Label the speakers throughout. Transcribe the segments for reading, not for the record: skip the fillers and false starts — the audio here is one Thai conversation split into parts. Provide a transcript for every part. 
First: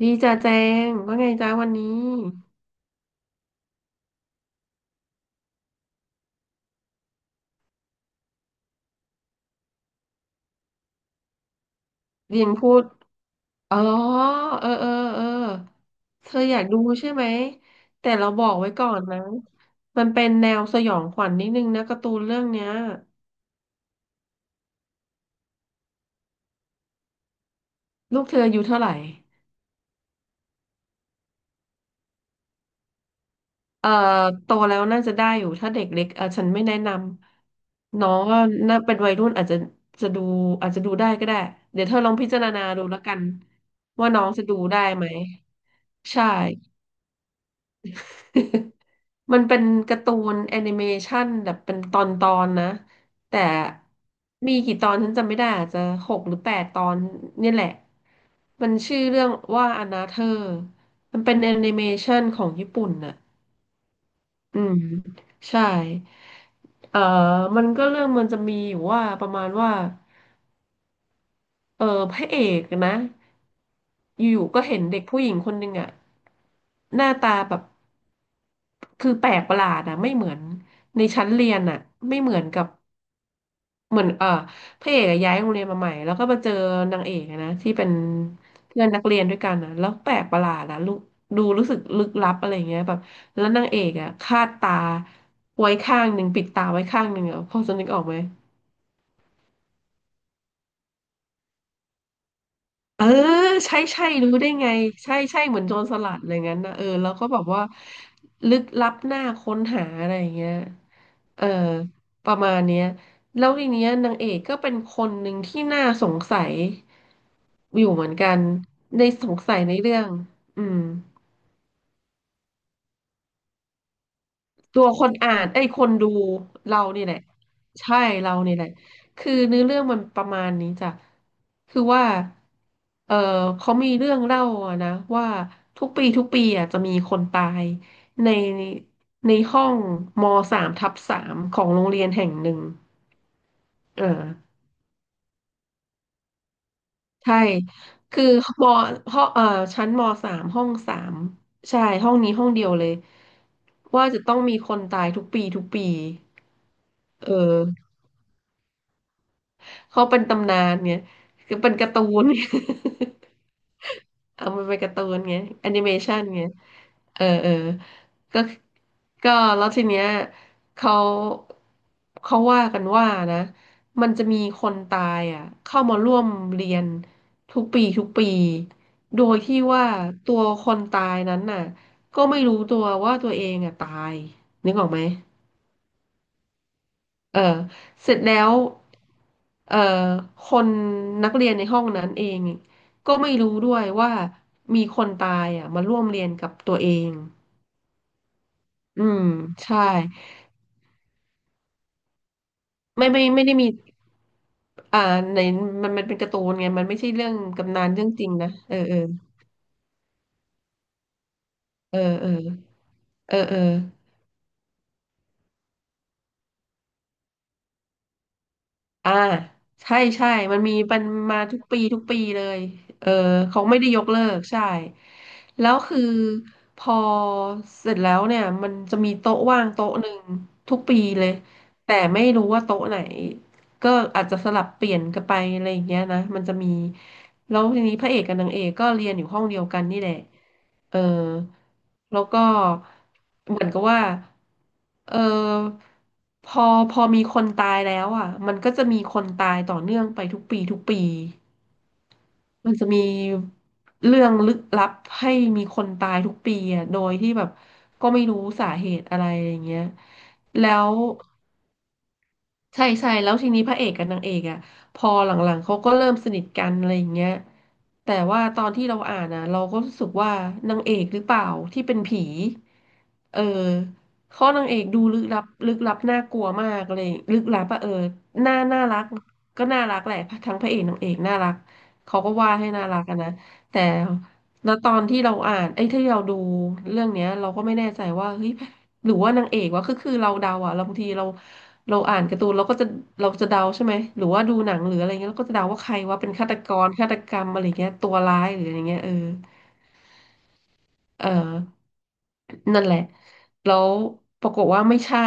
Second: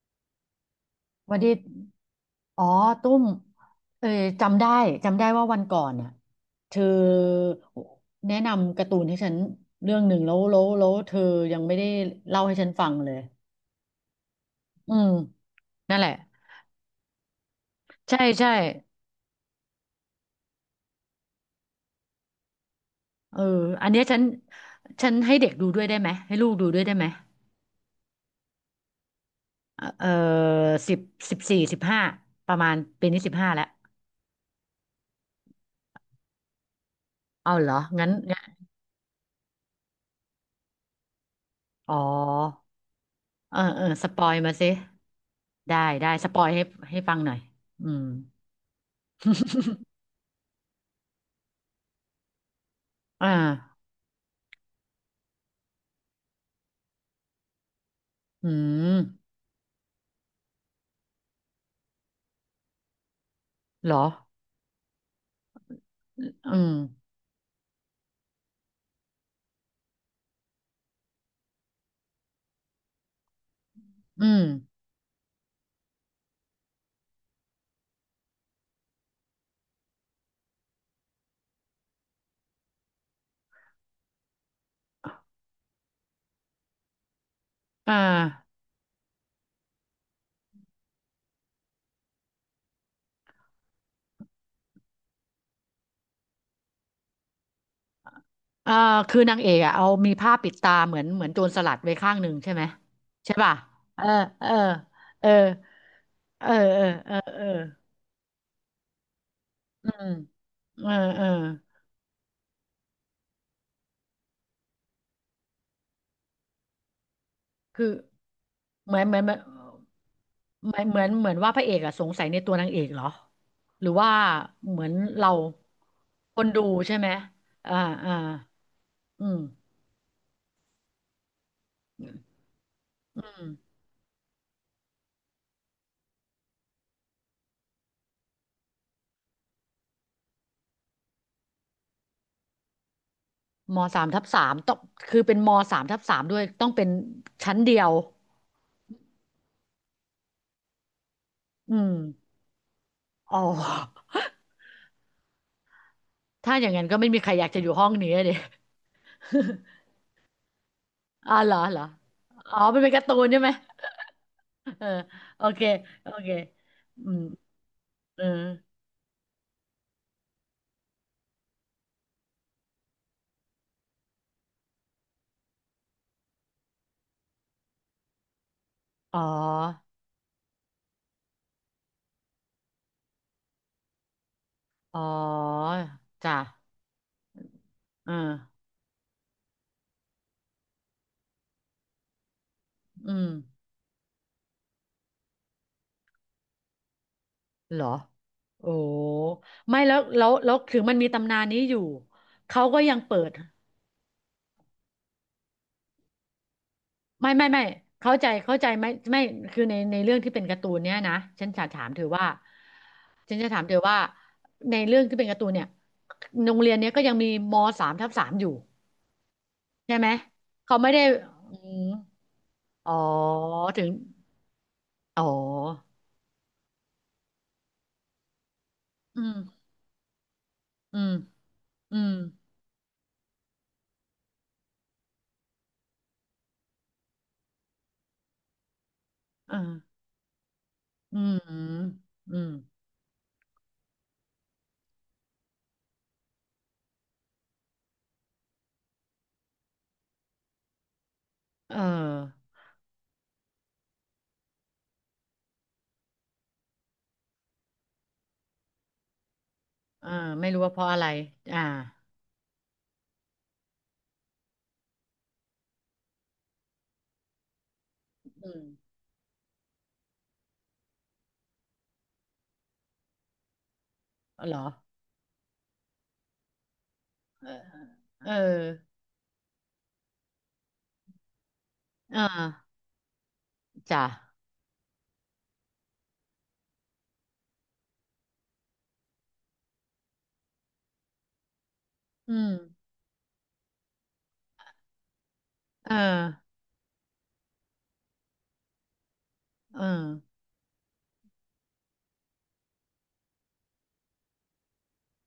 Speaker 1: ดีจ้าแจงว่าไง
Speaker 2: วัน
Speaker 1: จ้า
Speaker 2: ที่
Speaker 1: วันนี้
Speaker 2: อ๋อตุ้มเออจำได้จำได้ว่าวันก่อนน่ะเธอแนะนำการ์ตูนให้ฉันเรื่องหนึ่งแล้วเธอยังไม่ได้
Speaker 1: เรี
Speaker 2: เล่า
Speaker 1: ยง
Speaker 2: ให้ฉั
Speaker 1: พู
Speaker 2: น
Speaker 1: ด
Speaker 2: ฟังเลย
Speaker 1: อ๋อเออเออ
Speaker 2: อืม
Speaker 1: เออ
Speaker 2: นั่นแหละ
Speaker 1: เธออยากดูใช่ไหมแต่
Speaker 2: ใช่
Speaker 1: เราบอ
Speaker 2: ใช่
Speaker 1: กไว้ก่อนนะมันเป็นแนวสยองขวัญนิดนึงนะการ์ตูนเรื่องเนี้ย
Speaker 2: เอออันเนี้ยฉันให้เด็กดูด้วยได้ไหมให้ลูกดูด้วยได้ไหม
Speaker 1: ลูกเธออายุเท่าไหร่
Speaker 2: เออเออสิบสิบสี่สิบห้าประมาณปีนี้สิบห้าแล้ว
Speaker 1: เอ่อโตแล้วน่าจะได้อยู่ถ้าเด็กเล็กเออฉันไม่แนะน
Speaker 2: เอาเหรอ
Speaker 1: ำน้
Speaker 2: งั้
Speaker 1: อ
Speaker 2: น
Speaker 1: งก็
Speaker 2: งั้น
Speaker 1: น่าเป็นวัยรุ่นอาจจะจะดูอาจจะดูได้ก็ได้เดี๋ยว
Speaker 2: อ๋
Speaker 1: เธ
Speaker 2: อ
Speaker 1: อลองพิจารณาดูแล้วกัน
Speaker 2: เออเออส
Speaker 1: ว่า
Speaker 2: ป
Speaker 1: น้อ
Speaker 2: อ
Speaker 1: ง
Speaker 2: ย
Speaker 1: จะ
Speaker 2: มา
Speaker 1: ดู
Speaker 2: สิ
Speaker 1: ได้ไหม
Speaker 2: ได้ได้
Speaker 1: ใช
Speaker 2: สปอยให้
Speaker 1: ่
Speaker 2: ให้ฟังหน่อยอืม
Speaker 1: มันเป็นการ์ ตูนแอนิเมชันแบบเป็นตอนตอนนะ
Speaker 2: อ่า
Speaker 1: แต่มีกี่ตอนฉันจำไม่ได้อาจจะหกหรือแปดตอนเนี่ยแหละ
Speaker 2: อื
Speaker 1: มันชื่
Speaker 2: ม
Speaker 1: อเรื่องว่าอนาเธอร์มันเป็นแอนิเมชันของญี่ปุ่นน่ะ
Speaker 2: เหรอ
Speaker 1: อืมใช่
Speaker 2: อืม
Speaker 1: เอ่อมันก็เรื่องมันจะมีอยู่ว่าประมาณว่า เออพระเอกนะ
Speaker 2: อื
Speaker 1: อ
Speaker 2: ม
Speaker 1: ยู่ๆก็เห็นเด็กผู้หญิงคนหนึ่งอะหน้าตาแบบคือแปลกประหลาดอะไม่เหมือนในชั้นเรียนอะไม่เหมือนกับเหมือนเออพระเอกอะย้ายโรงเรียนมาใหม่แล้วก็มาเจอนางเอกอะนะที่เป็น
Speaker 2: อ่า
Speaker 1: เพื่อนนักเรียนด้วยกันอะแล้วแปลกประหลาดอะลูกดูรู้สึกลึกลับอะไรเงี้ยแบบแล้วนางเอกอะคาดตาไว้ข้างหนึ่งปิดตาไว้ข้างหนึ่งอะพอจะนึกออกไหม
Speaker 2: อ่าคือนางเอกอ่ะเอามีผ้าปิดตาเหมือนโจรสลัดไว้ข้างหนึ่งใช่ไหม
Speaker 1: เออ
Speaker 2: ใช่ป่ะ
Speaker 1: ใช่
Speaker 2: เอ
Speaker 1: ใช่
Speaker 2: อ
Speaker 1: รู้
Speaker 2: เอ
Speaker 1: ได้
Speaker 2: อ
Speaker 1: ไงใช่
Speaker 2: เออ
Speaker 1: ใช่เหมือนโจรสลัดอะไร
Speaker 2: เออ
Speaker 1: งั้นนะ
Speaker 2: เอ
Speaker 1: เอ
Speaker 2: อ
Speaker 1: อแล้
Speaker 2: เอ
Speaker 1: ว
Speaker 2: อ
Speaker 1: ก็แบ
Speaker 2: เอ
Speaker 1: บ
Speaker 2: อ
Speaker 1: ว่าลึกลับหน้าค้นหา
Speaker 2: อืม
Speaker 1: อะไรอย่างเงี้ย
Speaker 2: เออเออ
Speaker 1: เออประมาณเนี้ยแล้วทีเนี้ยนางเอกก็เป็นคนหนึ่งที่น่าสงสัยอ
Speaker 2: คือ
Speaker 1: ยู่เหมือนกัน
Speaker 2: เหมือ
Speaker 1: ใน
Speaker 2: นเหมือน
Speaker 1: ส
Speaker 2: เหม
Speaker 1: งสัยในเรื่องอื
Speaker 2: ื
Speaker 1: ม
Speaker 2: อนเหมือนเหมือนเหมือนว่าพระเอกอ่ะสงสัยในตัวนางเอกเหรอหรือว่าเห
Speaker 1: ตั
Speaker 2: มื
Speaker 1: ว
Speaker 2: อน
Speaker 1: คน
Speaker 2: เรา
Speaker 1: อ่านไอ้ยคนดู
Speaker 2: คนดู
Speaker 1: เรา
Speaker 2: ใช่
Speaker 1: นี่
Speaker 2: ไหม
Speaker 1: แหละ
Speaker 2: อ่า
Speaker 1: ใช่
Speaker 2: อ่า
Speaker 1: เรานี่แหละ
Speaker 2: อื
Speaker 1: คือ
Speaker 2: ม
Speaker 1: เนื้อเรื่องมันประมาณนี้จ้ะคือ
Speaker 2: อ
Speaker 1: ว่าเออ
Speaker 2: ืม
Speaker 1: เขามีเรื่องเล่าอะนะว่าทุกปีทุกปีอ่ะจะมีคนตายในในห้องมสามทับสามของโรงเรียนแห่งหนึ่ง
Speaker 2: มสา
Speaker 1: เอ
Speaker 2: มทั
Speaker 1: อ
Speaker 2: บสามต้องคือเป็นมสามทับสามด้วยต้องเป็น
Speaker 1: ใช่
Speaker 2: ชั้นเดียว
Speaker 1: คือมห้องชั้นมสามห้องสาม
Speaker 2: อื
Speaker 1: ใช่
Speaker 2: ม
Speaker 1: ห้องนี้ห้องเดียวเลย
Speaker 2: อ๋อ
Speaker 1: ว่าจะต้องมีคนตายทุกปีทุกปี
Speaker 2: ถ้าอย่างนั้นก็ไม่มีใค
Speaker 1: เอ
Speaker 2: รอยากจะ
Speaker 1: อ
Speaker 2: อยู่ห้องนี้เลย
Speaker 1: เขาเป็นตำนานไง
Speaker 2: อ๋อเหร
Speaker 1: คือ
Speaker 2: อ
Speaker 1: เป็น
Speaker 2: เหรอ
Speaker 1: การ์ตูนไง
Speaker 2: อ๋อมันเป็นการ์ตูนใช่ไหม
Speaker 1: เอามันเป็ น
Speaker 2: เออ
Speaker 1: การ์ตูนไง
Speaker 2: โอเค
Speaker 1: แอนิเม
Speaker 2: โอ
Speaker 1: ชัน
Speaker 2: เค
Speaker 1: ไง
Speaker 2: อื
Speaker 1: เอ
Speaker 2: ม
Speaker 1: อเออ
Speaker 2: เออ
Speaker 1: ก็ก็แล้วทีเนี้ยเขาเขาว่ากันว่านะ มันจะมีคนตายอ่ะเข้ามาร่วมเรียนทุกปีทุกปี
Speaker 2: อ๋
Speaker 1: โดยที่
Speaker 2: อ
Speaker 1: ว่าตัวคนตายนั้นน่ะก็ไม่รู้ตัวว่าตัวเองอ่ะตายนึกออก
Speaker 2: อ๋
Speaker 1: ไหม
Speaker 2: อจ้ะ
Speaker 1: เออเส
Speaker 2: เออ
Speaker 1: ร็จแล้วเอ่อคนนักเรียนในห้องนั้นเอง
Speaker 2: อื
Speaker 1: ก็
Speaker 2: ม
Speaker 1: ไม่รู้ด้วยว่ามีคนตายอ่ะมาร่วมเรียนกับตัวเอง
Speaker 2: เหรอโอ้
Speaker 1: อืม
Speaker 2: ไม่
Speaker 1: ใช่
Speaker 2: แล้วถึงมันมีตำนานนี้อยู่เขาก็ยัง
Speaker 1: ไม่
Speaker 2: เปิ
Speaker 1: ไม่
Speaker 2: ด
Speaker 1: ไม่ได้มีอ่าในมันมันเป็นการ์ตูนไงมันไม่ใช่เรื่
Speaker 2: ไม่
Speaker 1: อง
Speaker 2: ไม่ไม่
Speaker 1: กำนานเรื่อง
Speaker 2: เข้า
Speaker 1: จ
Speaker 2: ใจ
Speaker 1: ริงนะ
Speaker 2: เข้าใจ
Speaker 1: เออ
Speaker 2: ไหม
Speaker 1: เออ
Speaker 2: ไม่คือในเรื่องที่เป็นการ์ตูนเนี้ยนะฉันจะถาม
Speaker 1: เออ
Speaker 2: เธอว่า
Speaker 1: เออเอ
Speaker 2: ฉั
Speaker 1: อ
Speaker 2: นจะ
Speaker 1: เออ
Speaker 2: ถามเธอว่าในเรื่องที่เป็นการ์ตูนเนี่ยโรงเรียนเนี้ยก็ยังมีมสามทับสามอยู่
Speaker 1: อ่า
Speaker 2: ใช่
Speaker 1: ใช่
Speaker 2: ไหม
Speaker 1: ใช่
Speaker 2: เขาไม่
Speaker 1: มั
Speaker 2: ได้
Speaker 1: นมา
Speaker 2: อื
Speaker 1: ทุกปี
Speaker 2: ม
Speaker 1: ทุกปีเลย
Speaker 2: อ๋อ
Speaker 1: เออเขาไม่
Speaker 2: ถึ
Speaker 1: ได้
Speaker 2: ง
Speaker 1: ยกเลิกใช่
Speaker 2: อ๋อ
Speaker 1: แล้วคือพอเสร็จแล้วเนี่ยมันจะมี
Speaker 2: อื
Speaker 1: โต๊ะว่า
Speaker 2: ม
Speaker 1: งโต๊ะหนึ่งทุกปี
Speaker 2: อืม
Speaker 1: เลยแต่
Speaker 2: อืม
Speaker 1: ไม่รู้ว่าโต๊ะไหนก็อาจจะสลับเปลี่ยนกันไปอะไรอย่างเงี้ยนะมันจะมีแล้วทีนี้พระเอกกับนางเอกก็เรียนอยู่ห้อง
Speaker 2: เออ
Speaker 1: เดียวกันนี่แหละ เออ
Speaker 2: อืม
Speaker 1: แล้ว
Speaker 2: อื
Speaker 1: ก็
Speaker 2: ม
Speaker 1: เหมือนกับว่าเออพอพอมีคนตายแล้วอ่ะมันก็จะมีคนตายต่อเนื่องไปทุกปีทุกปี
Speaker 2: เออ
Speaker 1: มันจะมีเรื่องลึกลับให้มีคนตายทุกปีอ่ะโดยที่แบบก็ไม่รู้สาเหตุอะไรอย่างเงี้ย
Speaker 2: เออไม่รู้
Speaker 1: แล้
Speaker 2: ว่าเพราะ
Speaker 1: ว
Speaker 2: อะไรอ่า
Speaker 1: ใช่ใช่แล้วทีนี้พระเอกกับนางเอกอ่ะพอหลังๆเขาก็เริ่มสนิทกันอะไรอย่างเงี้ยแต่ว่าต
Speaker 2: อื
Speaker 1: อ
Speaker 2: ม
Speaker 1: นที่เราอ่านอ่ะเราก็รู้สึกว่านางเอกหรือเปล่าที่เป็นผีเออข้อ
Speaker 2: เหร
Speaker 1: นา
Speaker 2: อ
Speaker 1: งเอกดูลึกลับลึกลับน่ากลัวมากเลยลึก
Speaker 2: เอ
Speaker 1: ลั
Speaker 2: อ
Speaker 1: บอะเออ
Speaker 2: เอ
Speaker 1: น่า
Speaker 2: อ
Speaker 1: น่ารักก็น่ารักแหละทั้งพระเอกนางเอกน่ารักเขา
Speaker 2: อ่า
Speaker 1: ก็วาดให้น่ารักอะนะแต่
Speaker 2: จ้ะ
Speaker 1: แล้วตอนที่เราอ่านไอ้ยที่เราดูเรื่องเนี้ยเราก็ไม่แน่ใจว่าเฮ้ยหรือว่านางเอกวะคือเราเดาอะเราบางทีเรา เราอ่าน
Speaker 2: อื
Speaker 1: การ์ตู
Speaker 2: ม
Speaker 1: นเราก็จะเราจะเดาใช่ไหมหรือว่าดูหนังหรืออะไรเงี้ยเราก็จะเดาว่าใค
Speaker 2: เออ
Speaker 1: รว่าเป็นฆาตกรฆาตกรรมอะไรเงี้ยตัวร้ายหรืออะไรเงี้ยเออ
Speaker 2: เออ
Speaker 1: เออนั่นแหละแล้วปรากฏว่าไม่ใช่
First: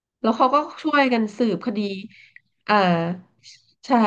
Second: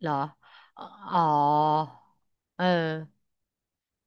Speaker 2: เหรอ
Speaker 1: แล้วเขาก็
Speaker 2: อ๋อ
Speaker 1: ช่วย
Speaker 2: อ๋
Speaker 1: กั
Speaker 2: อ
Speaker 1: นสืบคดี
Speaker 2: เออ
Speaker 1: อ่าใช่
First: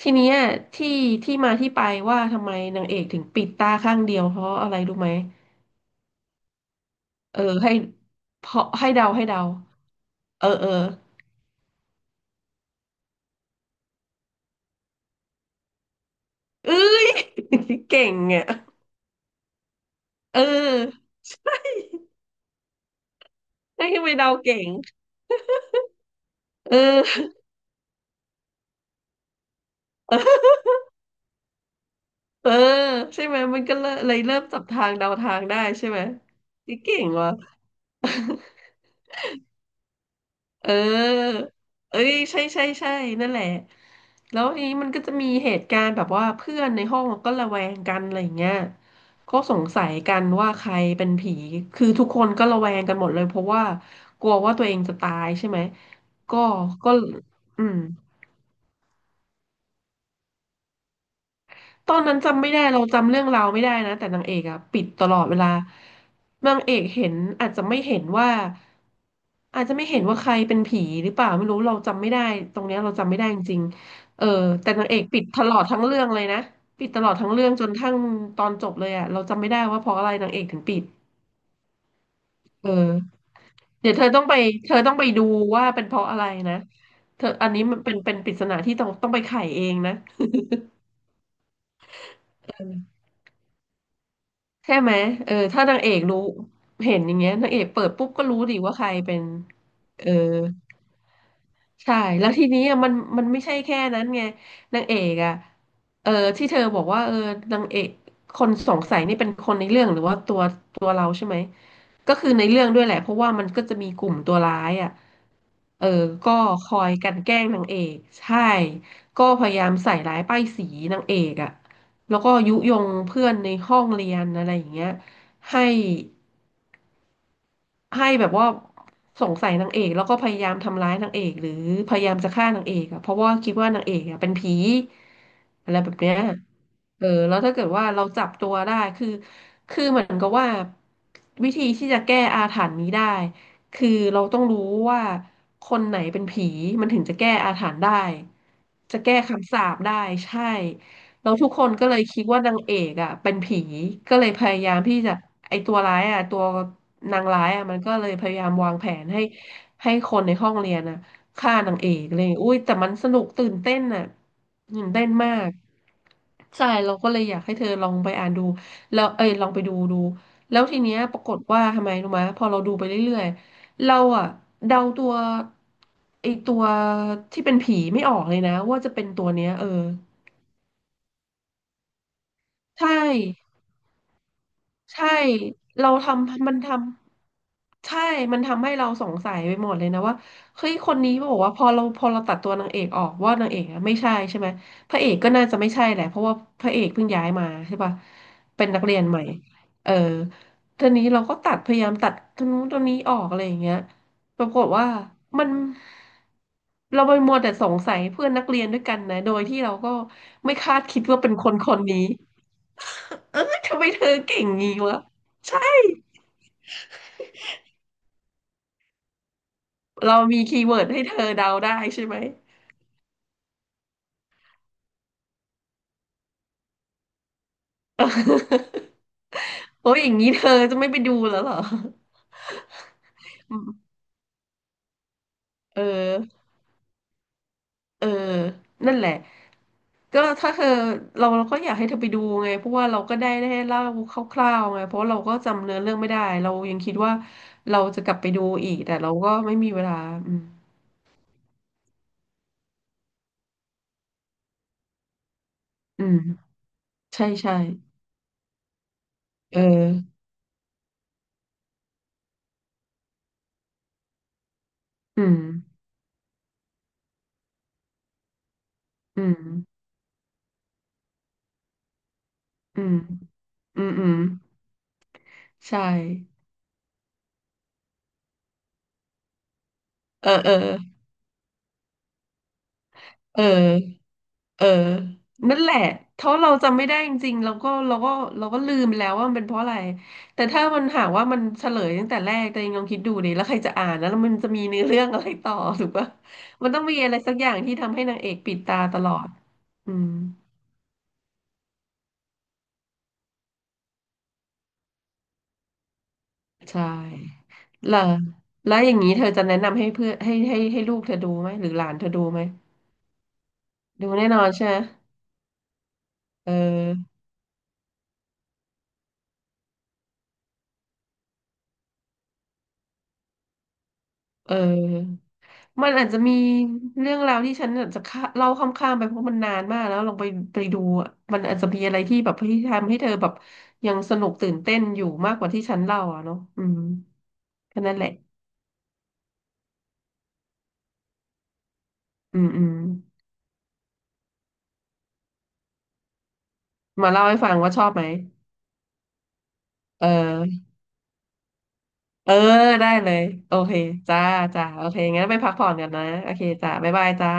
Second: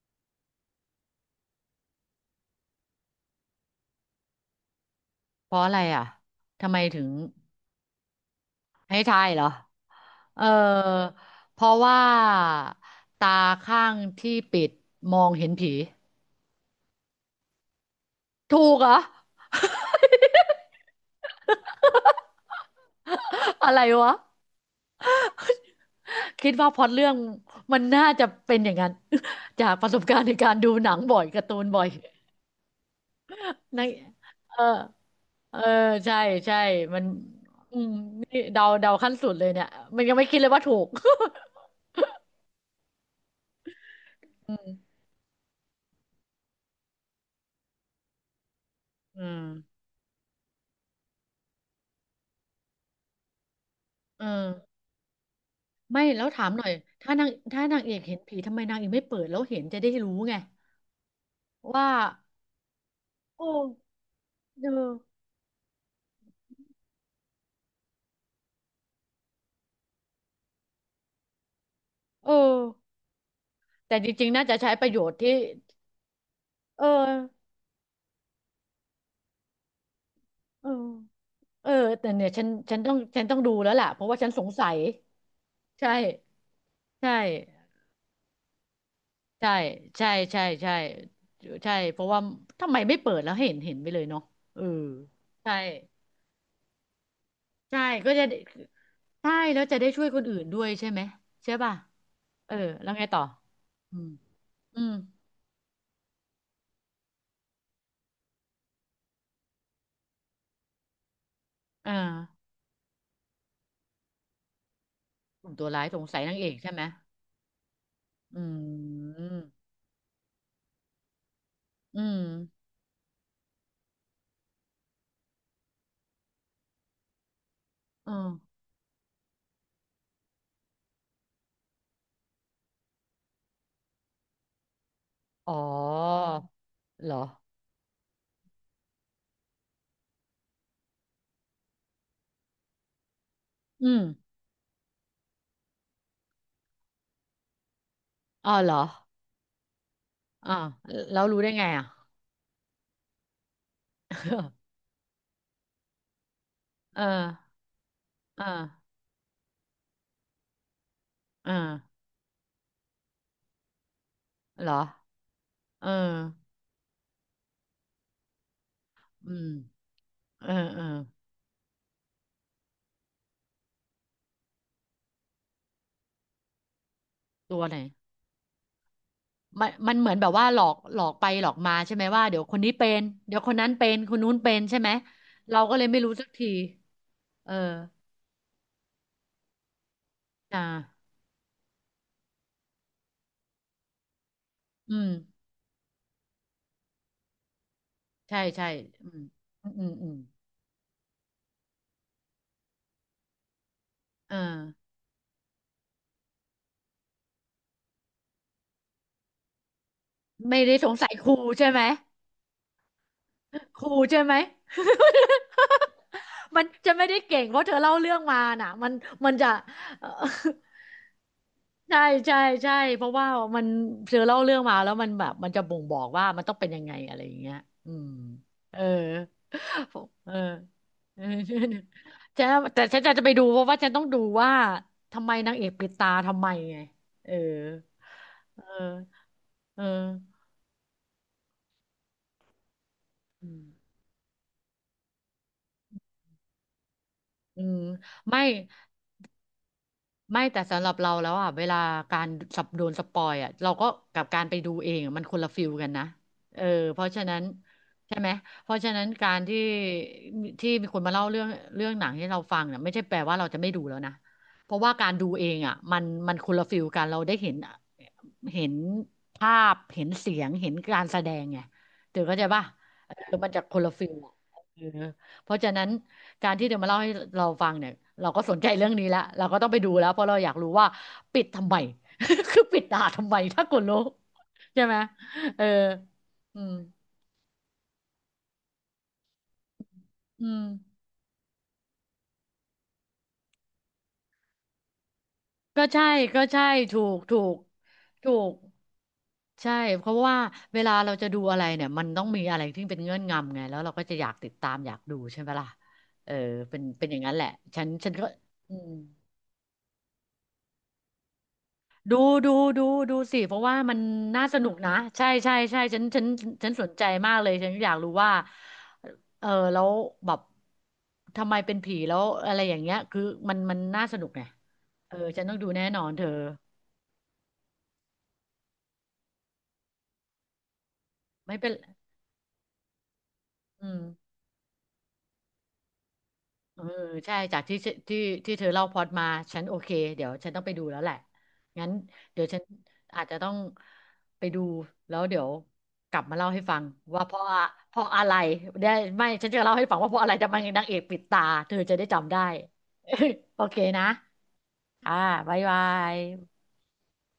Speaker 1: ทีเนี้ยที่ที่มาที่ไปว่าทำไมนางเอกถึงปิดตาข้างเดียวเพราะอะไรรู้ไหม
Speaker 2: เพราะอะไรอ่ะทำไมถึง
Speaker 1: เออให้เพราะให้
Speaker 2: ให้
Speaker 1: เดา
Speaker 2: ทา
Speaker 1: ให้
Speaker 2: ย
Speaker 1: เดา
Speaker 2: เหรอ เออ
Speaker 1: เออ
Speaker 2: เพราะว่าตาข้างที่ปิดมองเห็นผี
Speaker 1: เอ้ย เก่งอ่ะ
Speaker 2: ถูกเหรอ
Speaker 1: เออ
Speaker 2: อะไร
Speaker 1: ให้ไป
Speaker 2: วะ
Speaker 1: เดาเก่ง
Speaker 2: คิดว่า
Speaker 1: เอ
Speaker 2: พล็อตเรื่อง
Speaker 1: อ
Speaker 2: มันน่าจะเป็นอย่างนั้น จากประสบการณ์ในการดูหนังบ่อยการ์ตูนบ่อย
Speaker 1: เออใช่ไหมมันก็
Speaker 2: ใน
Speaker 1: เลยเริ่ม
Speaker 2: เอ
Speaker 1: จับ
Speaker 2: อ
Speaker 1: ทางเดาทาง
Speaker 2: เอ
Speaker 1: ได้
Speaker 2: อ
Speaker 1: ใช่ไหม
Speaker 2: ใช่ใช่
Speaker 1: นี่เก่
Speaker 2: มัน
Speaker 1: งว่ะ
Speaker 2: อืมนี่เดา เดาขั้นสุดเลยเนี่ย มันยังไม่คิดเลยว่า
Speaker 1: เ
Speaker 2: ถูก
Speaker 1: ออเอ้ยใช่ใช่ใช่นั่นแหละ แล้ว
Speaker 2: อื
Speaker 1: ทีนี้มัน
Speaker 2: ม
Speaker 1: ก็จะมีเหตุการณ์แบบว่าเพื่อนในห้องก็ระแวงกันอะไรอย่างเงี้ย
Speaker 2: อื
Speaker 1: ก็
Speaker 2: ม
Speaker 1: สงสัยกันว่าใครเป็นผีคือทุกคนก็ระแวงกันหมดเลยเพราะว่าก
Speaker 2: เออ
Speaker 1: ลัวว่าตัวเองจะตายใช่ไหม
Speaker 2: ไม่แล้ว
Speaker 1: ก็
Speaker 2: ถามหน่อย
Speaker 1: ก็
Speaker 2: ถ้านางถ้า
Speaker 1: อืม
Speaker 2: นางเอกเห็นผี ทำไมนางเอกไม่เปิด แล้วเห็นจะได้รู้ไงว่า
Speaker 1: ตอนนั้นจำไม่ได้เราจำเรื่องราว
Speaker 2: โอ้
Speaker 1: ไม่ได้นะแต่นางเอกอะ
Speaker 2: เอ
Speaker 1: ปิด
Speaker 2: อ
Speaker 1: ตลอดเวลานางเอกเห็นอาจจะไม่เห็นว่าอาจจะไม่เห็นว่าใครเป็นผีหรือเปล่าไม่รู้เราจำไม่ได้
Speaker 2: เอ
Speaker 1: ต
Speaker 2: อ
Speaker 1: รงเนี้ยเราจำไม่ได้จริง
Speaker 2: แต่จ
Speaker 1: ๆเออ
Speaker 2: ริงๆ น่าจะ
Speaker 1: แต่
Speaker 2: ใช้ป
Speaker 1: นาง
Speaker 2: ระ
Speaker 1: เอ
Speaker 2: โย
Speaker 1: ก
Speaker 2: ช
Speaker 1: ปิ
Speaker 2: น์
Speaker 1: ด
Speaker 2: ที่
Speaker 1: ตลอดทั้งเรื่องเลยนะ
Speaker 2: เอ
Speaker 1: ปิ
Speaker 2: อ
Speaker 1: ดตลอดทั้งเรื่องจนทั้งตอนจบเลยอะเราจำไม่ได้ว่าเพราะอะไรนางเอกถึง
Speaker 2: เออ
Speaker 1: ปิด
Speaker 2: เออแต่เนี่ยฉัน
Speaker 1: เอ
Speaker 2: ฉันต้องฉั
Speaker 1: อ
Speaker 2: นต้องดูแล้วล่ะ
Speaker 1: เดี๋ยว
Speaker 2: เพ
Speaker 1: เธอ
Speaker 2: ราะว่า
Speaker 1: ต้อง
Speaker 2: ฉัน
Speaker 1: ไป
Speaker 2: สงสั
Speaker 1: เธ
Speaker 2: ย
Speaker 1: อต้องไปดูว่าเป็น
Speaker 2: ใช่
Speaker 1: เพราะอะไรนะ
Speaker 2: ใช่
Speaker 1: เธออันนี้มันเป็นปริศนาที่ต้องไปไข
Speaker 2: ใช่
Speaker 1: เองนะ
Speaker 2: ใช่ใช่ใช่ใช่เพราะว่า ทำไมไม่เปิด แล้วให้เห็นไปเลยเนาะเออ
Speaker 1: ใช่ไหมเออ
Speaker 2: ใช่
Speaker 1: ถ้านางเอกรู้เห็นอย่างเงี้ยนางเอก
Speaker 2: ใช่
Speaker 1: เปิดปุ๊บ
Speaker 2: ก็
Speaker 1: ก็
Speaker 2: จะได้
Speaker 1: รู้ดิว่าใครเป็น
Speaker 2: ใช่ แล้วจะได้ช่
Speaker 1: เอ
Speaker 2: ว
Speaker 1: อ
Speaker 2: ยคนอื่นด้วยใช่ไหมใช่ป่ะ
Speaker 1: ใช่แล้วที
Speaker 2: เออ
Speaker 1: นี้อะ
Speaker 2: แล้
Speaker 1: มั
Speaker 2: ว
Speaker 1: น
Speaker 2: ไงต่อ
Speaker 1: มันไม่ใช่แค่
Speaker 2: อื
Speaker 1: นั้น
Speaker 2: ม
Speaker 1: ไง
Speaker 2: อื
Speaker 1: นาง
Speaker 2: ม
Speaker 1: เอกอ่ะเออที่เธอบอกว่าเออนางเอกคนสงสัยนี่เป็นคนในเรื่องหรือว่าตัวตัวเราใช่ไหม
Speaker 2: อ่า
Speaker 1: ก็คือในเรื่องด้วยแหละเพราะว่ามันก็จะมีกลุ่มตัวร้ายอ่ะ
Speaker 2: กลุ่มตัว
Speaker 1: เอ
Speaker 2: ร้า
Speaker 1: อ
Speaker 2: ยสงสัย
Speaker 1: ก็
Speaker 2: นางเอก
Speaker 1: ค
Speaker 2: ใช่
Speaker 1: อ
Speaker 2: ไหม
Speaker 1: ยกลั่นแกล้งนางเอกใช่
Speaker 2: อื
Speaker 1: ก็
Speaker 2: ม
Speaker 1: พยายามใส่ร้ายป้ายสีนางเอกอ่ะ
Speaker 2: อื
Speaker 1: แล้ว
Speaker 2: ม
Speaker 1: ก็ยุยงเพื่อนในห้องเรียนอะไรอย่างเงี้ยให้ ให้
Speaker 2: อื
Speaker 1: แบ
Speaker 2: ม
Speaker 1: บว่าสงสัยนางเอกแล้วก็พยายามทำร้ายนางเอกหรือพยายามจะฆ่านางเอกอะเพราะว่าคิดว่านางเอกอะเป็นผี
Speaker 2: อ๋อ
Speaker 1: อะไรแบบเนี้ยเออ
Speaker 2: เหรอ
Speaker 1: แล้วถ้าเกิดว่าเราจับตัวได้คือคือเหมือนกับว่าวิธีที่จะแก้อาถรรพ์นี้ได้
Speaker 2: อื
Speaker 1: คือ
Speaker 2: ม
Speaker 1: เราต้องรู้ว่าคนไหนเป็นผีมันถึงจะแก้อาถรรพ์ได้
Speaker 2: อ๋อเหรอ
Speaker 1: จะแก้คำสาปได้ใช่
Speaker 2: อ่าแล้ว
Speaker 1: แล้ว
Speaker 2: รู้
Speaker 1: ทุ
Speaker 2: ได้
Speaker 1: กค
Speaker 2: ไง
Speaker 1: นก็
Speaker 2: อ่ะ
Speaker 1: เลยคิดว่านางเอกอ่ะเป็นผีก็เลยพยายาม ที่จะไอตัวร้ายอ่ะตัว
Speaker 2: เออ
Speaker 1: นางร้ายอ่ะมันก็เลยพยา
Speaker 2: เออ
Speaker 1: ยามวางแผนให้คนในห้องเรียนอ่ะ
Speaker 2: เออ
Speaker 1: ฆ่านางเอกเลยอุ้ยแต่มันสนุกตื่นเต้นอ่ะ
Speaker 2: เหรอ
Speaker 1: ตื่นเต้นมาก
Speaker 2: เออ
Speaker 1: ใช่เราก็เลยอยากให้เธอลองไปอ่านดูแล้วเอ้
Speaker 2: อื
Speaker 1: ยลอ
Speaker 2: ม
Speaker 1: งไปดูดู
Speaker 2: เออ
Speaker 1: แล้วที
Speaker 2: เออ
Speaker 1: เนี้ยปรากฏว่าทำไมรู้ไหมพอเราดูไปเรื่อยๆเราอ่ะเดาตัวไอตัวที่เป็น
Speaker 2: ตัวไหน
Speaker 1: ผีไม่ออกเลยนะว่าจะเป็นตัวเนี้ยเอ
Speaker 2: มัน
Speaker 1: อ
Speaker 2: มันเหมือนแบบว่าหลอกหลอกไปหลอกมาใช่ไหมว่าเดี๋ยวคนนี้เป็
Speaker 1: ใช่
Speaker 2: นเดี๋ยวคนนั้นเป็นคนนู้นเป็นใช่ไหม
Speaker 1: ใช่
Speaker 2: เราก็เลย
Speaker 1: เรา
Speaker 2: ไม่
Speaker 1: ท
Speaker 2: รู้สักที
Speaker 1: ำมันท
Speaker 2: เออ
Speaker 1: ำใช่มันทำให้เราสงสัยไปหมดเลยนะว่า
Speaker 2: อ่า
Speaker 1: เฮ้ยคนนี้บอกว่าพอเราตัดตัวนางเอกออกว่านางเอกอะไม่ใช่ใช่ไหมพ
Speaker 2: อื
Speaker 1: ระเอ
Speaker 2: ม
Speaker 1: กก็น่าจะไม่ใช่แหละเพราะว่าพระเอกเพิ่งย้ายมาใช่ป่ะ
Speaker 2: ใช่
Speaker 1: เป็
Speaker 2: ใช่
Speaker 1: นนักเรียน
Speaker 2: อื
Speaker 1: ให
Speaker 2: ม
Speaker 1: ม่
Speaker 2: อืมอื
Speaker 1: เอ
Speaker 2: ม
Speaker 1: อ
Speaker 2: อืม
Speaker 1: ทีนี้เราก็ตัดพยายามตัดตรงนู้นตรงนี้ออกอะไรอย่างเงี้ย
Speaker 2: เออ
Speaker 1: ปรากฏว่ามันเราไปมัวแต่สงสัยเพื่อนนักเรียนด้วยกันนะโดยที่เราก็ไม่
Speaker 2: ไม่ได้
Speaker 1: คาด
Speaker 2: สง
Speaker 1: คิด
Speaker 2: สัย
Speaker 1: ว่า
Speaker 2: ค
Speaker 1: เป็
Speaker 2: รู
Speaker 1: นคนค
Speaker 2: ใช่
Speaker 1: น
Speaker 2: ไหม
Speaker 1: นี้ เออทำ
Speaker 2: ค
Speaker 1: ไม
Speaker 2: รู
Speaker 1: เธอ
Speaker 2: ใช่ไหม
Speaker 1: เก่งงี้วะใช่
Speaker 2: มันจะไม่ได้เก่งเพราะเธอเล่าเรื่องมาน่ะมันมันจะ เอ่อ
Speaker 1: เรามีคีย์เวิร์ดให้เธอเดาได้
Speaker 2: ใช่
Speaker 1: ใช่ไหม
Speaker 2: ใช่ใช่เพราะว่ามันเธอเล่าเรื่องมาแล้วมันแบบมันจะบ่งบอกว่ามันต้องเป็นยังไงอะไรอย่างเงี้ยอื
Speaker 1: เ
Speaker 2: ม
Speaker 1: ออ
Speaker 2: เออ
Speaker 1: โอ้ยอย่าง นี้
Speaker 2: เออ
Speaker 1: เธอจะไม่ไปดู
Speaker 2: เออ
Speaker 1: แล้วเหรอ
Speaker 2: ฉันแต่ฉันจะไปดู
Speaker 1: อื
Speaker 2: เพราะว่าฉั
Speaker 1: ม
Speaker 2: นต้องดูว่าทำไมนางเอก
Speaker 1: เออ
Speaker 2: ปิดตาทำไมไงเออ
Speaker 1: เออ
Speaker 2: เออ
Speaker 1: นั่นแหละ
Speaker 2: เออ
Speaker 1: ก็ถ้าเธอเราก็อยากให้เธอไปดูไงเพราะว่าเราก็ได้
Speaker 2: อืม
Speaker 1: เล่าคร่าวๆไงเพราะเราก็จำเนื้อเรื่องไม่ได้เรายังคิดว่า
Speaker 2: อืม
Speaker 1: เราจะกลับไป
Speaker 2: ไม่
Speaker 1: ดูอีกแต่เราก็ไม่มีเวลาอืม
Speaker 2: ไม่แต่สำหรับเราแล้วอ่ะเวลาการสับโดนสปอยอ่ะเราก็กับการไปดูเองอะมันคนละฟิลกันนะ
Speaker 1: อืม
Speaker 2: เออเพราะฉะ
Speaker 1: ใช่
Speaker 2: นั้น
Speaker 1: ใช่
Speaker 2: ใช่ไหมเพราะฉะนั้นการ
Speaker 1: เอ
Speaker 2: ที่
Speaker 1: อ
Speaker 2: ที่มีคนมาเล่าเรื่องเรื่องหนังให้เราฟังเนี่ยไม่ใช่แปลว่าเราจะไม่ดูแล้วนะเพราะว่าการ
Speaker 1: อื
Speaker 2: ดู
Speaker 1: ม
Speaker 2: เองอ่ะมันมันคนละฟิลกันเราได้เห็นเห็น
Speaker 1: อืม
Speaker 2: ภาพเห็นเสียงเห็นการแสดงไงเดี๋ยวเข้าใจป่ะ
Speaker 1: อืม
Speaker 2: เออมันจะค
Speaker 1: อื
Speaker 2: นละ
Speaker 1: มอื
Speaker 2: ฟิล
Speaker 1: ม
Speaker 2: อะเออเพราะฉะ
Speaker 1: ใช่
Speaker 2: นั้น การที่เธอมาเล่าให้เราฟังเนี่ยเราก็สนใจเรื่องนี้แล้วเราก็ต้องไปดูแล้วเพ
Speaker 1: เอ
Speaker 2: ราะ
Speaker 1: อ
Speaker 2: เราอ
Speaker 1: เอ
Speaker 2: ยา
Speaker 1: อ
Speaker 2: กรู้ว่าปิดทำไม คือปิดด่าทำไม
Speaker 1: เอ
Speaker 2: ถ้าคนรู้
Speaker 1: อเออ
Speaker 2: ใช่ไหม
Speaker 1: นั่น
Speaker 2: เออ
Speaker 1: แหละถ้าเรา
Speaker 2: อืม
Speaker 1: จำไม่ได้จริงๆ เราก็ลืมไปแล้วว่ามันเป็นเพราะอะไรแต่
Speaker 2: อืม
Speaker 1: ถ้ามันหากว่ามันเฉลยตั้งแต่แรกตัวเองลองคิดดูดิแล้วใครจะอ่านนะแล้วมันจะมีเนื้อเรื่องอะไรต่อ
Speaker 2: ก็
Speaker 1: ถูก
Speaker 2: ใช่
Speaker 1: ปะ
Speaker 2: ก็ใช่
Speaker 1: มันต้องมี
Speaker 2: ถู
Speaker 1: อะไร
Speaker 2: ก
Speaker 1: สัก
Speaker 2: ถู
Speaker 1: อย่า
Speaker 2: ก
Speaker 1: งที่ทำให้นางเอ
Speaker 2: ถู
Speaker 1: กปิ
Speaker 2: ก
Speaker 1: ดตาตลอด
Speaker 2: ใช่
Speaker 1: อื
Speaker 2: เพ
Speaker 1: ม
Speaker 2: ราะว่าเวลาเราจะดูอะไรเนี่ยมันต้องมีอะไรที่เป็นเงื่อนงำไงแล้วเราก็จะอยากติดตามอยากดูใช่ไหมล่ะเออเป็น
Speaker 1: ใช่
Speaker 2: เป็นอย่างนั้นแหละฉัน
Speaker 1: แล้ว
Speaker 2: ฉันก็
Speaker 1: แล้
Speaker 2: อื
Speaker 1: วอ
Speaker 2: ม
Speaker 1: ย่างนี้เธอจะแนะนำให้เพื่อนให้ลูกเธอดูไหมหรือหลานเธอ
Speaker 2: ดู
Speaker 1: ดูไหม
Speaker 2: ดูดูดูสิเพราะว่ามัน
Speaker 1: ดูแน่นอ
Speaker 2: น่า
Speaker 1: น
Speaker 2: ส
Speaker 1: ใช่
Speaker 2: นุ
Speaker 1: ไหม
Speaker 2: กนะใช่ใช่ใช่ฉัน
Speaker 1: เ
Speaker 2: ฉันสนใจ
Speaker 1: ออ
Speaker 2: มากเลยฉันอยากรู้ว่าเออแล้วแบบทำไมเป็นผีแล้วอะไรอย่างเงี้ยคือมันมันน่าสนุกไง
Speaker 1: เออ
Speaker 2: เออฉันต้องดูแน่
Speaker 1: มัน
Speaker 2: นอ
Speaker 1: อาจ
Speaker 2: น
Speaker 1: จะ
Speaker 2: เธอ
Speaker 1: มีเรื่องราวที่ฉันอาจจะข้าเล่าข้ามๆไปเพราะมันนานมากแล้วลองไปไปดูอะมันอา
Speaker 2: ไม่
Speaker 1: จจะ
Speaker 2: เป็น
Speaker 1: มีอะไรที่แบบที่ทำให้เธอแบบ
Speaker 2: อื
Speaker 1: ยัง
Speaker 2: ม
Speaker 1: สนุกตื่นเต้นอยู่มากกว่าที่ฉันเล่าอ่ะเนาะอืม
Speaker 2: เออใช่จากที่
Speaker 1: แค่นั้นแหละ
Speaker 2: ที่ที่เธอเล่าพล็อตมาฉันโอเคเดี๋ยวฉันต้องไปดูแล้วแหละงั้น
Speaker 1: อื
Speaker 2: เดี๋ย
Speaker 1: ม
Speaker 2: วฉั
Speaker 1: อื
Speaker 2: น
Speaker 1: ม
Speaker 2: อาจจะต้องไปดูแล้วเดี๋ยวกลับมาเล่าให้ฟัง
Speaker 1: มา
Speaker 2: ว่า
Speaker 1: เล่าให้ฟังว่าชอบ
Speaker 2: เพ
Speaker 1: ไหม
Speaker 2: ราะอะไรได้ไม่ฉันจะเล่าให้ฟัง
Speaker 1: เ
Speaker 2: ว่าเพราะอะไรทำไม
Speaker 1: ออ
Speaker 2: นางเอกปิดตาเธอจะได้
Speaker 1: เอ
Speaker 2: จำ
Speaker 1: อ
Speaker 2: ได้
Speaker 1: ได้เลย โอ
Speaker 2: โอ
Speaker 1: เค
Speaker 2: เคนะ
Speaker 1: จ้าจ้าโอเค
Speaker 2: อ่า
Speaker 1: งั้นไปพัก
Speaker 2: บ๊าย
Speaker 1: ผ่อน
Speaker 2: บา
Speaker 1: กันนะ
Speaker 2: ย
Speaker 1: โอเคจ้าบ๊ายบายจ้า